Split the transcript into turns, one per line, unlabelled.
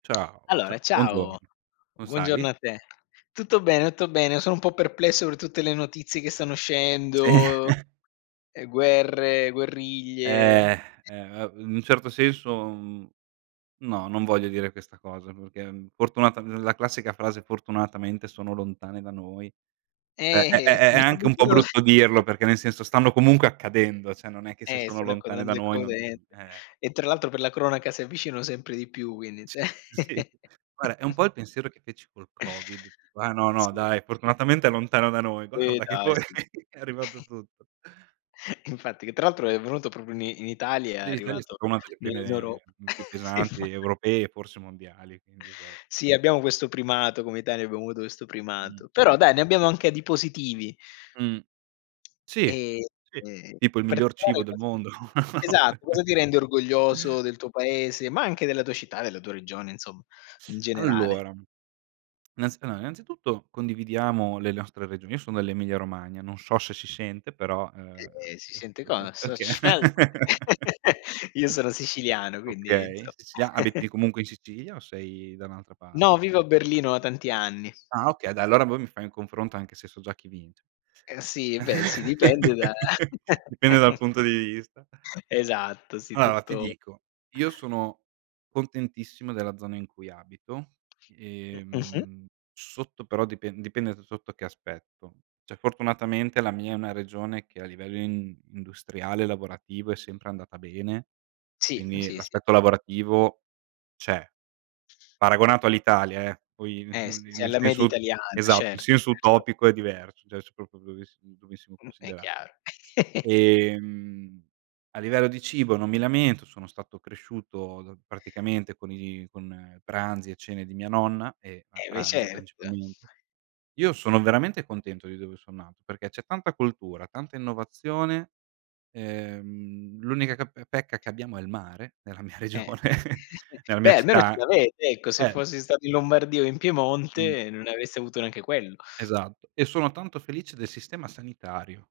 Ciao, ciao,
Allora ciao,
buongiorno, come
buongiorno
stai?
a te. Tutto bene, tutto bene, sono un po' perplesso per tutte le notizie che stanno
Sì.
uscendo. Eh guerre, guerriglie.
Eh, eh, a in un certo senso, mhmm, no, non voglio dire questa cosa perché, fortunatam la classica frase: "Fortunatamente sono lontane da noi." È è
Eh,
è è è anche un
assolutamente
po'
no
brutto dirlo perché, nel senso, stanno comunque accadendo, cioè, non è che se
E
sono
sono con
lontane da noi non,
[unintelligible]
eh
e tra l'altro per la cronaca si avvicinano sempre di più quindi
Sì,
se
sì. Guarda è un po' il pensiero che feci col COVID. Qua: "No no
Sì.
dai, fortunatamente è lontano da noi"
Eh,
guarda che
dai
poi
su.
è arrivato tutto.
Infatti, che tra l'altro è venuto proprio ni in Italia, è
Sì l'Italia è
arrivato
stata una delle
nell'Europ
prime più
infa
pesanti europee, forse mondiali, quindi esatto.
Sì abbiamo questo primato, come Italia abbiamo avuto questo
Mh,
primato.
mh,
Però dai,
mh.
ne abbiamo anche di positivi.
Mh. Sì,
Ehm,
sì,
e
tipo il
per
miglior
quali
cibo del
cose
mondo, no?
esatto, cosa ti rende orgoglioso del tuo paese, ma anche della tua città, della tua regione, insomma, in generale?
Allora, innanzi allora innanzitutto condividiamo le nostre regio io sono dell'Emilia Romagna, non so se si sente però, uhm,
Ehm, e si sente cosa? Sócc'mel,
okay.
io sono siciliano, quindi,
Okay,
insomma.
Sicilia abiti comunque in Sicilia, o sei da un'altra
No,
parte?
vivo a Berlino da tanti anni.
Ah okay, dai, allora poi mi fai un confronto anche se so già chi vince.
Eh sì, beh sì, dipende da
Dipende dal punto di vista.
esatto sì,
Allora, ti
tutto
dico, io sono contentissimo della zona in cui abito,
M mh-mh.
ehm, sotto, però, dipend dipende da sotto che aspetto. Cioè, fortunatamente, la mia è una regione che, a livello, in industriale, lavorativo, è sempre andata bene,
Sì,
quindi,
sì, sì.
l'aspetto lavorativo c'è. Paragonato all'Italia, eh, poi, n
Eh,
n
sì,
n
sei
nel
alla media
senso
italiana,
esatto, in
certo,
senso
certo.
utopico, è diverso, cioè, se proprio avessi dovessimo
Mh, è
considerarlo.
chiaro.
Ehm, a livello di cibo non mi lamento. Sono stato cresciuto, praticamente, con i con pranzi e cene di mia nonna, e a
Eh beh,
pranzi,
certo.
principalmente. Io sono veramente contento di dove sono nato perché c'è tanta cultura, tanta innovazione, ehm, l'unica ch pecca che abbiamo è il mare nella mia
Eh,
regione
eh
nella mia
beh almeno ce
città,
l'avete, ecco, se
eh
fossi stato in Lombardia o in
Mh.
Piemonte, non ne avresti avuto neanche quello.
Esatto, e sono tanto felice del sistema sanitario.